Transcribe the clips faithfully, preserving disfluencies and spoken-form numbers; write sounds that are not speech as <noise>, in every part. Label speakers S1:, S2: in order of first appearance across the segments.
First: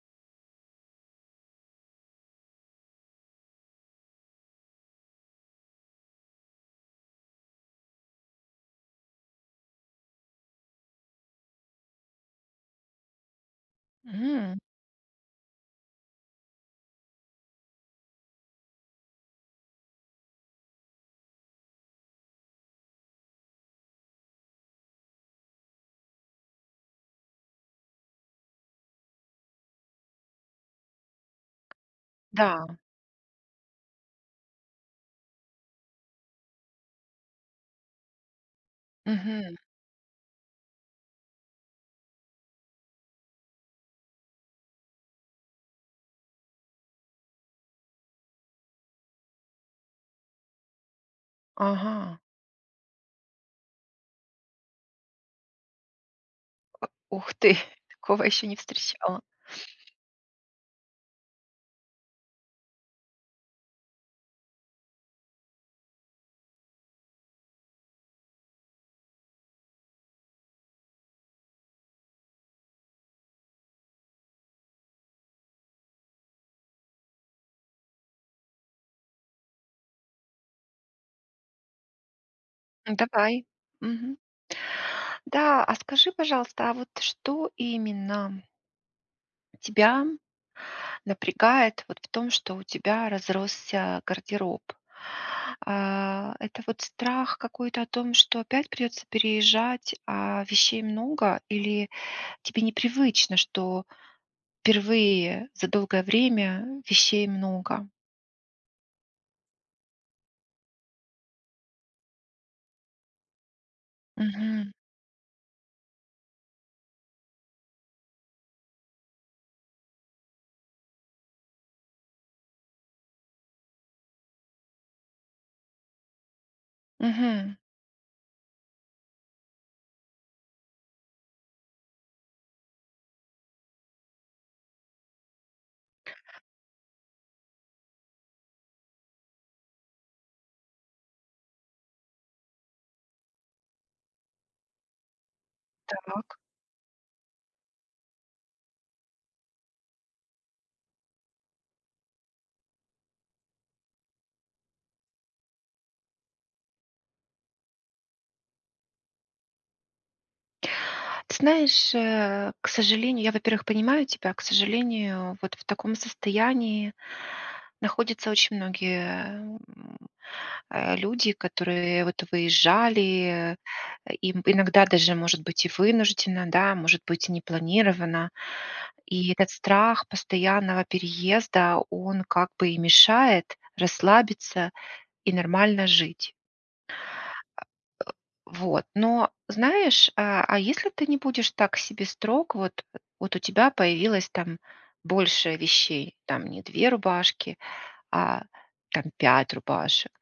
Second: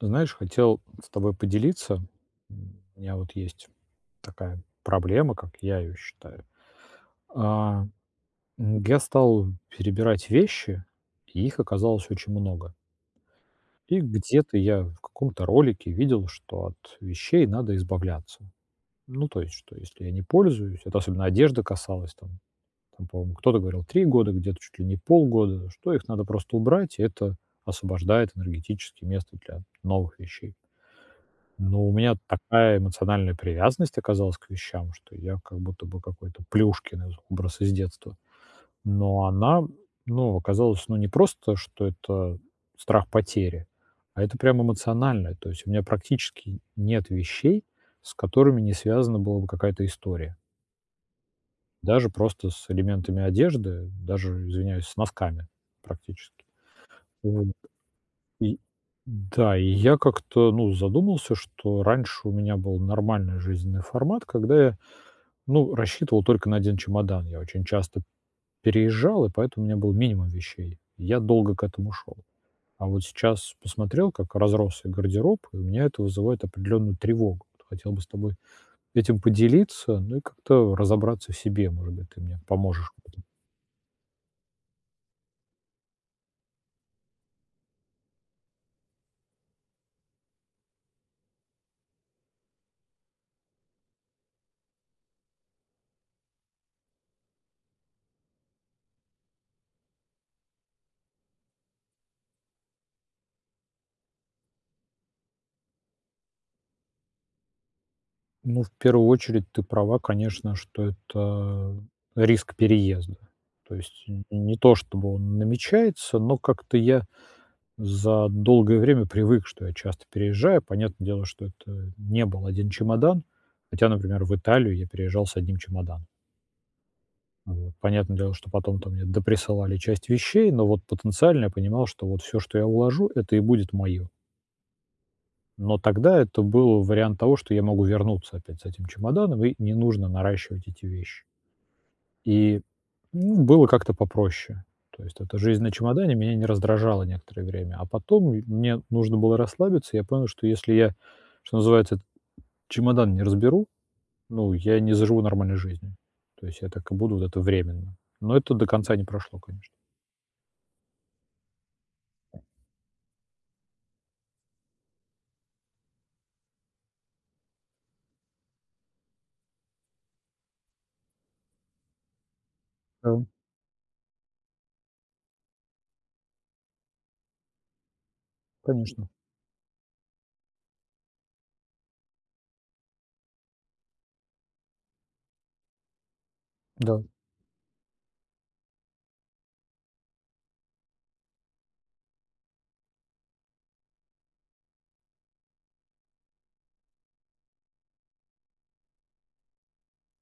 S1: Ты знаешь, хотел с тобой поделиться, у меня вот есть такая проблема, как я её считаю. А, я стал перебирать вещи, и их оказалось очень много и
S2: М.
S1: где-то я в каком-то ролике видел, что от вещей надо избавляться. Ну, то есть, что если я не пользуюсь- это особенно одежды касалось- там там, по-моему, кто-то говорил- три года, где-то- чуть ли не полгода, что их надо просто убрать, и это освобождает энергетически место для новых вещей. Но у меня
S2: Да.
S1: такая эмоциональная привязанность оказалась к вещам, что я как будто бы какой-то Плюшкин из образ из детства. Но
S2: Мгм.
S1: она, ну, оказалась, ну, не просто, что это страх потери, а это прямо эмоциональное, то есть у меня практически нет вещей, с которыми не связана была бы какая-то история. Даже
S2: Ага.
S1: просто с элементами одежды, даже, извиняюсь, с носками практически.
S2: Ух
S1: Вот.
S2: ты, такого я ещё не
S1: И
S2: встречала!
S1: да, и я как-то, ну, задумался, что раньше у меня был нормальный жизненный формат, когда я, ну, рассчитывал только на один чемодан. Я очень часто переезжал, и поэтому у меня был минимум вещей, и я долго к этому шёл. А вот сейчас посмотрел, как разросся гардероб, и у меня это вызывает определенную тревогу. Вот хотел бы с тобой этим поделиться, ну, и как-то разобраться в себе. Может быть, ты мне поможешь
S2: Ну,
S1: в этом.
S2: давай, мгм. Да, а скажи, пожалуйста, а вот что именно? Тебя напрягает вот в том, что у тебя разросся гардероб? Э, это вот страх какой-то о том, что опять придётся переезжать, а вещей много, или тебе непривычно, что впервые за долгое время вещей много?
S1: Ну, в первую очередь ты права, конечно, что это риск переезда. То есть н не
S2: Мгм.
S1: то чтобы он намечается, но как-то я за долгое время привык, что я часто переезжаю. Понятное дело, что это не был один чемодан. Хотя, например, в Италию я переезжал с одним чемоданом.
S2: Мгм.
S1: Вот. Понятное дело, что потом там мне доприсылали часть вещей, но вот потенциально я понимал, что вот всё, что я уложу,- это и будет моё. Но тогда это был вариант того, что я могу вернуться опять с этим чемоданом и не нужно наращивать эти вещи. И, ну, было как-то попроще. То есть эта жизнь на чемодане меня
S2: Так.
S1: не раздражала некоторое время. А потом, ну, и мне нужно было расслабиться, и я понял, что если я, что называется, чемодан не разберу, ну, я не заживу нормальной жизнью. То есть я так и буду вот это временно. Но это до конца не прошло, конечно.
S2: Ты знаешь, э, к сожалению, я, во-первых, понимаю тебя. К сожалению, вот в таком состоянии находятся очень многие, э, м, э, люди, которые вот
S1: Да.
S2: выезжали, э, им иногда даже, может быть, и вынужденно, да, может быть, непланированно.
S1: Конечно.
S2: И этот страх постоянного переезда, он как бы и мешает расслабиться и нормально жить.
S1: Да.
S2: <grunts> Вот. Но знаешь, э, а, если ты не будешь так к себе строг, э, вот у тебя появилось там больше вещей, там не две рубашки, а там пять рубашек.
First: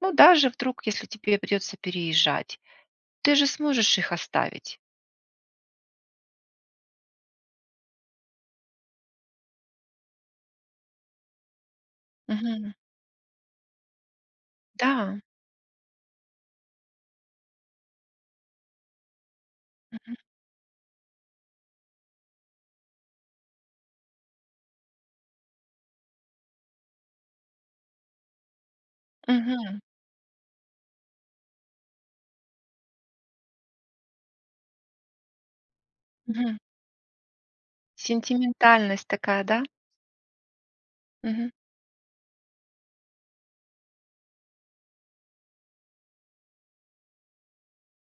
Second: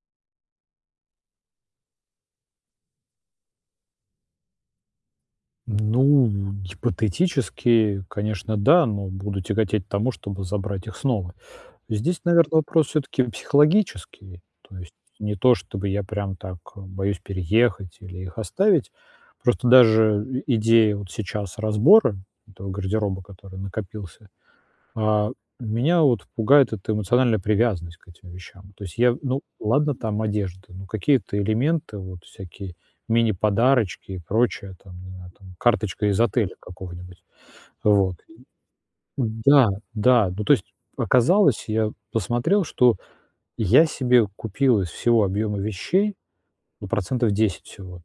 S2: Ну, даже вдруг, если тебе придётся переезжать, ты же сможешь их оставить.
S1: Ну, гипотетически, конечно, да, но буду тяготеть к тому, чтобы забрать их снова. Здесь, наверно,
S2: Мгм.
S1: вопрос всё-таки психологический. То есть
S2: Да.
S1: не то чтобы я прям так, а, боюсь переехать или их оставить. Просто
S2: Мгм.
S1: даже идея вот сейчас разбора этого гардероба, который накопился, а, меня вот пугает эта эмоциональная привязанность к этим вещам. То есть я ну,
S2: Мгм.
S1: ладно там одежда, но какие-то элементы, вот всякие мини-подарочки и прочее. Там, не знаю, там карточка из отеля
S2: Мгм.
S1: какого-нибудь. Вот и
S2: Сентиментальность такая, да?
S1: да, да. Ну, то есть
S2: Мгм.
S1: оказалось, я посмотрел, что я себе купил из всего объёма вещей, ну, процентов десять всего.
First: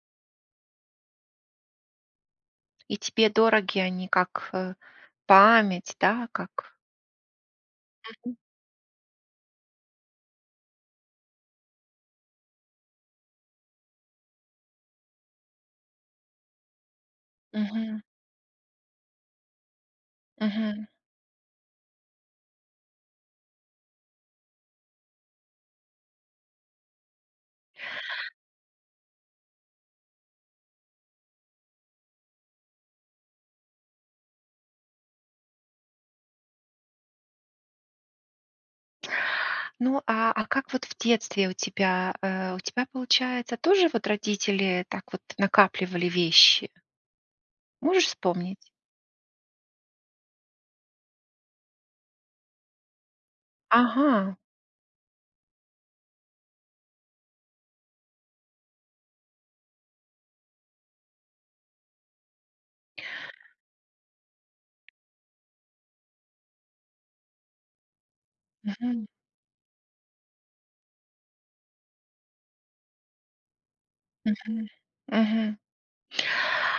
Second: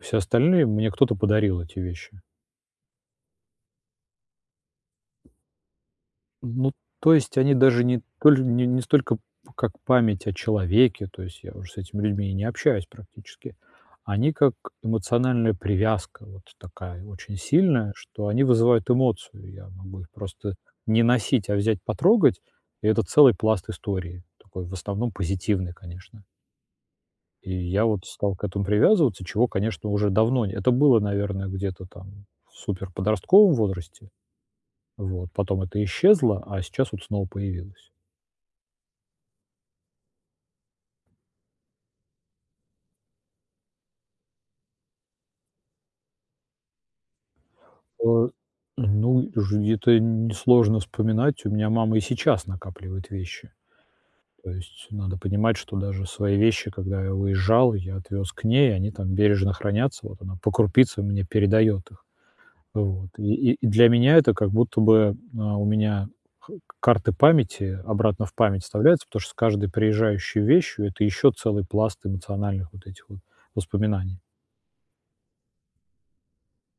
S1: Все остальные, мне кто-то подарил эти вещи.
S2: И тебе дороги, они как, э, память, да,
S1: Ну,
S2: как
S1: то есть они даже не
S2: Мгм.
S1: толь не не столько как память о человеке, то есть я уже с этими людьми не общаюсь практически, они как эмоциональная привязка, вот такая очень сильная,
S2: Мгм.
S1: что они вызывают эмоцию, я могу их просто
S2: Мгм.
S1: не носить, а взять, потрогать, и это целый пласт истории, такой в основном позитивный, конечно. И я вот стал к этому привязываться, чего, конечно, уже давно не Это было, наверное, где-то там в суперподростковом возрасте. Вот, потом это исчезло, а сейчас вот снова появилось.
S2: Ну, а, а как вот в детстве у тебя, э, у тебя получается, тоже вот родители так вот накапливали вещи? Можешь
S1: А,
S2: вспомнить?
S1: ну, и уже где-то н несложно вспоминать, у меня мама и сейчас накапливает вещи.
S2: Ага.
S1: То есть надо понимать, что даже свои вещи, когда я уезжал, я отвез к ней, они там бережно хранятся, вот она по крупице мне передает их. Вот, и и для меня это как будто бы, а, у меня к карты памяти обратно в память
S2: Мгм.
S1: вставляются, потому что с каждой приезжающей вещью это еще целый пласт эмоциональных вот этих вот воспоминаний.
S2: Мгм, мгм.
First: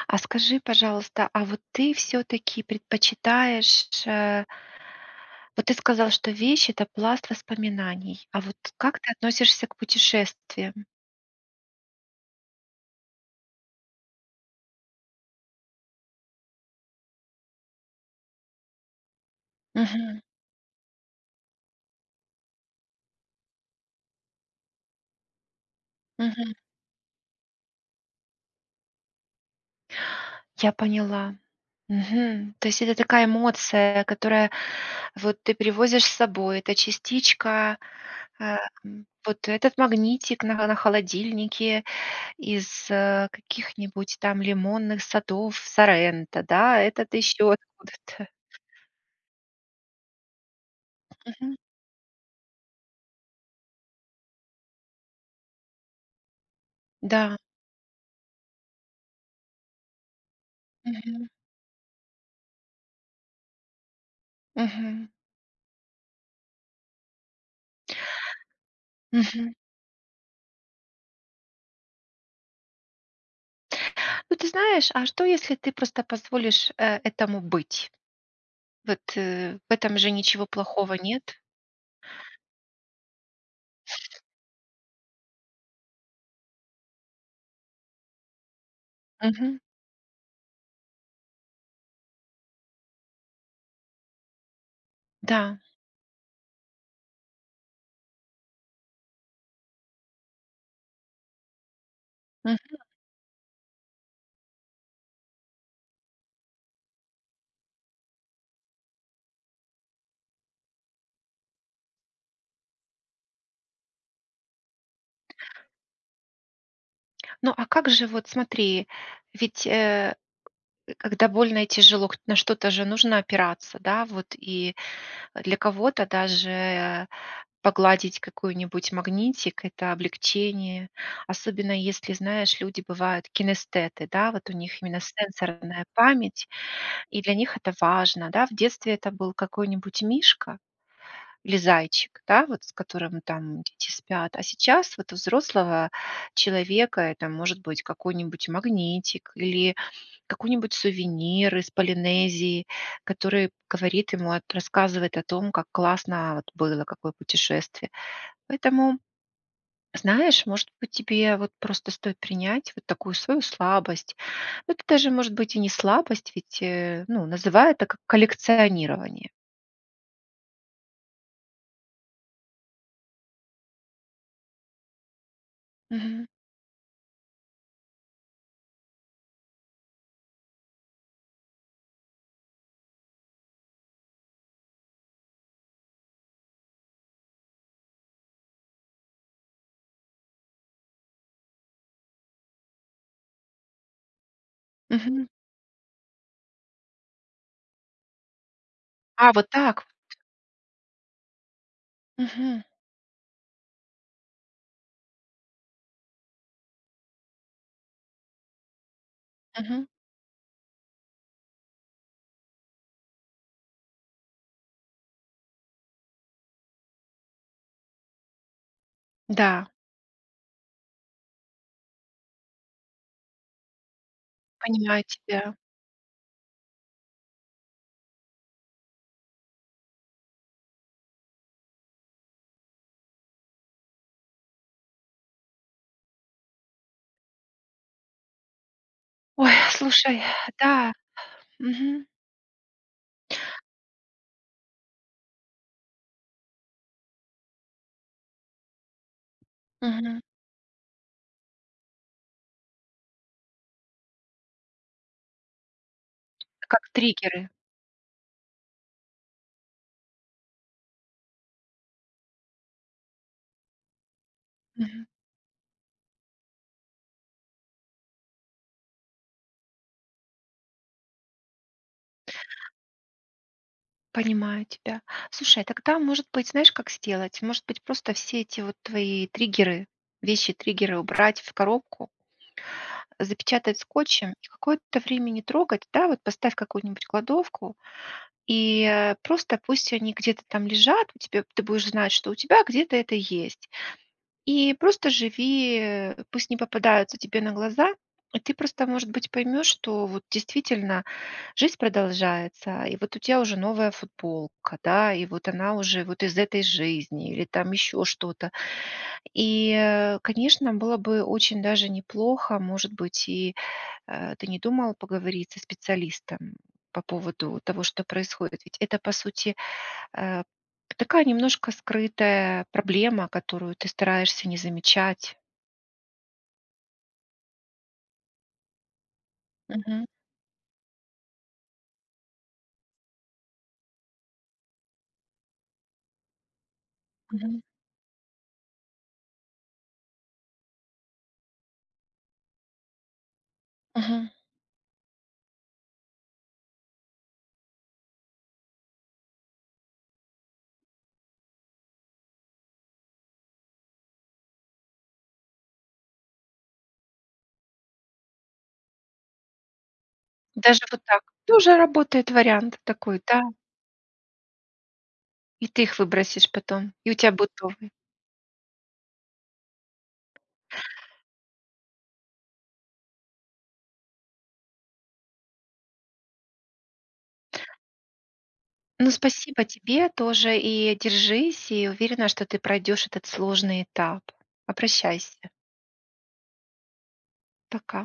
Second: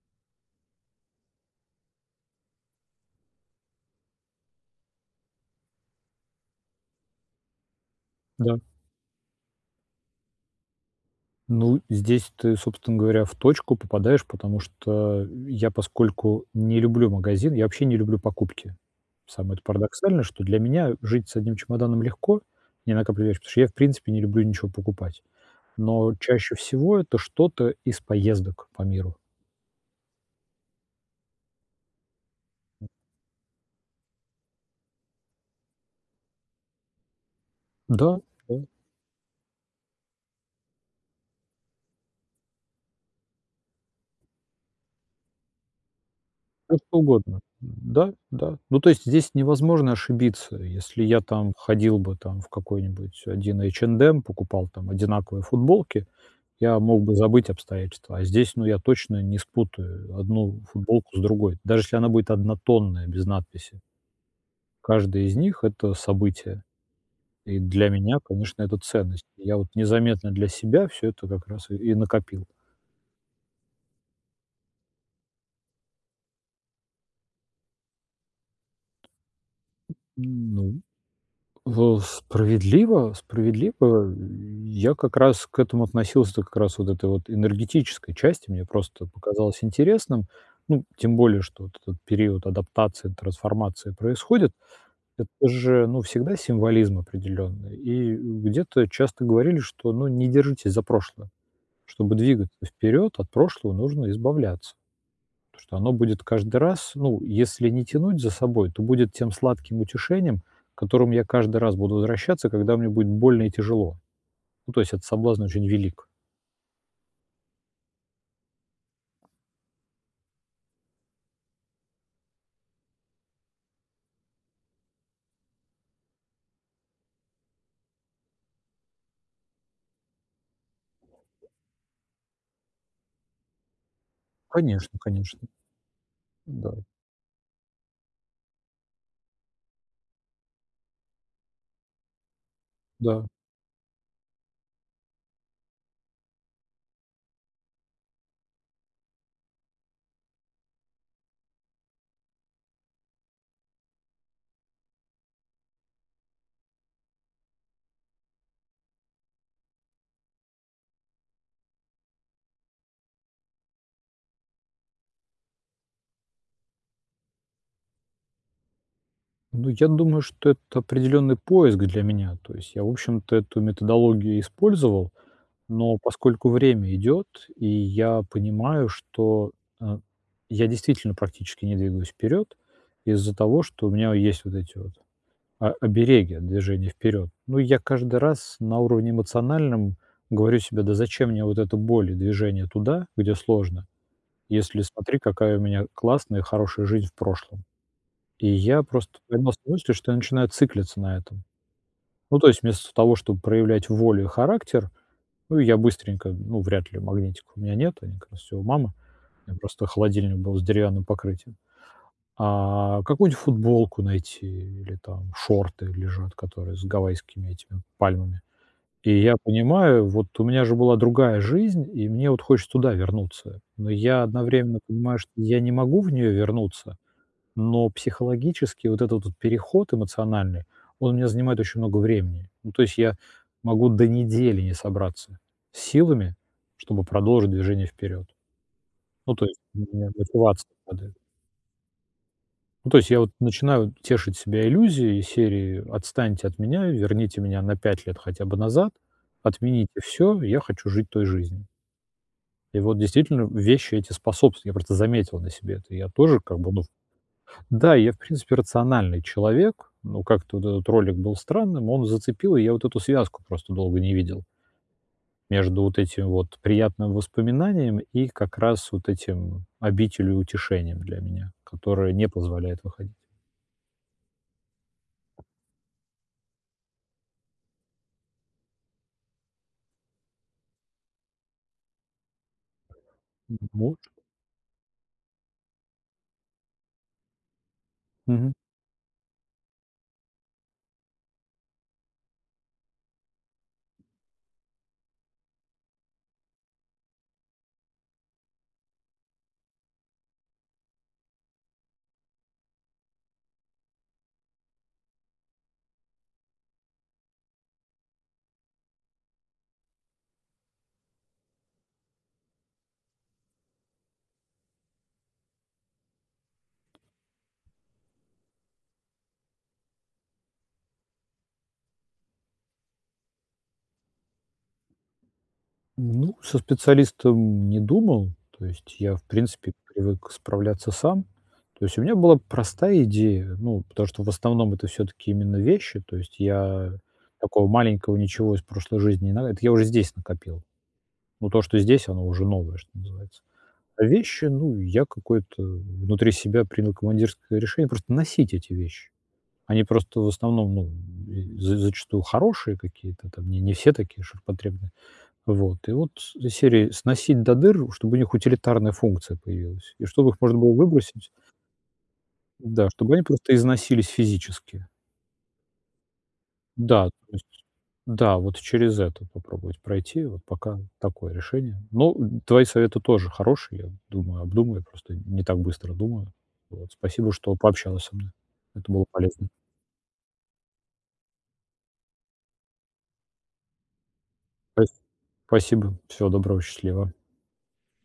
S2: А, скажи, пожалуйста, а вот ты всё-таки предпочитаешь э вот ты сказал, что вещь- это пласт воспоминаний, а вот
S1: Да.
S2: как ты относишься к путешествиям?
S1: Ну, здесь ты, собственно говоря, в точку попадаешь, потому что я поскольку не люблю магазины, я вообще не люблю покупки. Самое-то
S2: Мгм.
S1: парадоксальное, что для меня жить с одним чемоданом легко, не накапливаешь, потому что я, в принципе, не люблю ничего покупать. Но
S2: Мгм.
S1: чаще всего это что-то из поездок по миру.
S2: Я поняла, мгм, то есть это такая эмоция, которая, вот, ты привозишь с собой, эта частичка,
S1: Да,
S2: ам,
S1: да.
S2: вот этот магнитик на холо на холодильнике из, э, каких-нибудь там лимонных садов Соренто,
S1: Да
S2: да,
S1: что
S2: этот
S1: угодно.
S2: еще
S1: Да,
S2: откуда-то.
S1: да, ну, то есть здесь невозможно ошибиться. Если я там
S2: Мгм.
S1: ходил бы там в какой-нибудь один H&M, покупал там одинаковые футболки, я мог бы
S2: Да.
S1: забыть обстоятельства, а здесь, ну, я точно не спутаю одну футболку с
S2: Мгм.
S1: другой, даже если она будет однотонная без надписи.
S2: Мгм.
S1: Каждая из них- это событие, и для меня, конечно, это ценность.
S2: Мгм.
S1: Я вот незаметно для себя всё это как раз и и накопил.
S2: Ну, ты знаешь, а что, если ты просто позволишь, э, этому быть? Вот, э, в этом же ничего
S1: Ну,
S2: плохого нет?
S1: в справедливо справедливо, э. Я как раз к этому относился, та как раз вот этой вот энергетической части. Мне просто показалось
S2: Мгм.
S1: интересным. Ну, тем более что вот этот период адаптации, трансформация происходит. Это
S2: Да.
S1: же, ну, всегда символизм определённый. И, э, где-то часто говорили, что, ну, не держитесь за прошлое. Чтобы двигаться
S2: Мгм.
S1: вперёд, от прошлого нужно избавляться. Потому что оно будет каждый раз, ну, если не тянуть за собой, то будет тем сладким утешением, к которому я каждый раз буду возвращаться, когда мне будет больно и тяжело. Ну, то есть этот соблазн очень велик.
S2: Ну, а как же вот, смотри, ведь, э, когда больно и тяжело, к на что-то же нужно опираться, да, вот. И для кого-то даже погладить какой-нибудь магнитик- это облегчение. Особенно если, знаешь, люди бывают кинестеты, да, вот у них
S1: Конечно,
S2: именно
S1: конечно.
S2: сенсорная память,
S1: Да.
S2: и для них это важно, да. В детстве это был какой-нибудь мишка или зайчик, да, вот с которым
S1: Да.
S2: там дети спят. А сейчас вот у взрослого человека это может быть какой-нибудь магнитик или какой-нибудь сувенир из Полинезии, который говорит ему о т рассказывает о том, как классно вот было, какое путешествие. Поэтому, знаешь, может быть, тебе вот просто стоит принять вот такую свою слабость. Это даже, может быть, и не слабость, ведь, э, ну, называй это как коллекционирование.
S1: Ну, я думаю, что это определённый поиск для меня. То есть я, в общем-то, эту методологию использовал. Но
S2: Мгм.
S1: поскольку время идёт, и я понимаю, что, э, я действительно практически не двигаюсь вперёд из-за того, что у меня есть вот эти вот о обереги от движения вперёд. Ну, и я каждый раз на уровне эмоциональном говорю себе: "Да зачем мне вот эта боль и движение туда, где сложно, если, смотри,
S2: Мгм.
S1: какая у меня классная, хорошая жизнь в прошлом?". И я просто
S2: А вот
S1: поймал ся на
S2: так
S1: мысли, что
S2: вот?
S1: я начинаю циклиться на этом. Ну, то есть
S2: Мгм.
S1: вместо того, чтоб проявлять волю и характер, ну, и я быстренько ну, вряд ли, магнитика у меня нету, они как раз все у мамы. У меня просто
S2: Мгм.
S1: холодильник был с деревянным покрытием. А какую-нибудь футболку найти или там шорты лежат, которые с гавайскими этими пальмами. И я
S2: Да.
S1: понимаю: "Вот у меня же была другая жизнь, и мне вот хочется туда вернуться". Но я одновременно
S2: Понимаю
S1: понимаю, что
S2: тебя.
S1: я не могу в неё вернуться. Но психологически вот этот вот переход эмоциональный, он у меня занимает очень много времени. Ну, то есть я могу до недели не собраться с силами, чтобы продолжить движение вперед. Ну, то
S2: Ой,
S1: есть у меня
S2: слушай,
S1: мотивация
S2: да.
S1: падает.
S2: Мгм.
S1: Ну, то есть я, вот, начинаю тешить себя иллюзией из серии: "Отстаньте от меня, верните меня на пять лет хотя бы назад". Отмените
S2: Мгм.
S1: всё, я хочу жить той жизнью. И вот, действительно, вещи эти способствуют. Я просто заметил на себе это. Я тоже, как бы, ну,
S2: Как
S1: в
S2: триггеры.
S1: Да, и я, в принципе, рациональный человек, но как-то вот этот ролик был странным, он зацепил, и я вот эту связку просто долго не видел.
S2: Мгм.
S1: Между вот этим вот приятным воспоминанием, и как раз вот этим, обителью и утешением для меня, которое не позволяет выходить.
S2: Понимаю тебя. Слушай, тогда может быть, знаешь, как сделать? Может быть, просто все эти, вот, твои триггеры- вещи-триггеры убрать в коробку,
S1: М м
S2: запечатать
S1: может.
S2: скотчем и какое-то время не трогать. Да, вот поставь в какую-нибудь кладовку,
S1: Мгм.
S2: и, э, просто пусть они где-то там лежат, у тебя, ты будешь знать, что у тебя где-то это есть. И просто живи, э, пусть не попадаются тебе на глаза. И ты, просто, может быть, поймёшь, что вот действительно жизнь продолжается, и вот у тебя уже новая футболка, да, и вот она уже вот из этой жизни или там ещё что-то. И, э, конечно, было бы очень даже неплохо, может быть, и, э, ты не подумала поговорить со специалистом по поводу того, что происходит? Ведь это, по сути, э, такая, немножко скрытая проблема, которую ты стараешься не замечать.
S1: Ну, со специалистом не думал, то есть я, в принципе,
S2: Мгм.
S1: привык справляться сам. То есть у меня была простая идея, ну потому что в основном это всё-таки именно вещи, то есть я
S2: Мгм.
S1: такого маленького ничего из прошлой жизни не надо, это я уже здесь накопил. Но то, что здесь, оно уже новое, что называется. А
S2: Мгм.
S1: вещи, ну, я какое-то в внутри себя принял командирское решение- просто носить эти вещи. Они просто, в основном, ну, з зачастую хорошие какие-то там, не не все такие ширпотребные. Вот. И вот из серии "сносить до дыр", ну, чтобы у них утилитарная функция появилась и чтобы их можно было
S2: Даже вот
S1: выбросить
S2: так. Тоже работает вариант
S1: Да, чтобы
S2: такой,
S1: они
S2: да.
S1: просто износились физически.
S2: И ты их выбросишь потом.
S1: Да,
S2: И
S1: то
S2: у тебя
S1: есть
S2: будет новый.
S1: Да, вот через это попробовать пройти, вот пока такое решение. Ну, твои советы тоже хорошие, я, думаю, обдумаю, просто не так быстро думаю. Вот, спасибо, что пообщалась со мной. Это было
S2: Ну,
S1: полезно.
S2: спасибо тебе тоже, и держись, и я уверена, что ты пройдёшь этот сложный этап.
S1: <unintelligible>
S2: Обращайся!
S1: Спасибо. Всего доброго, счастливо.
S2: Пока.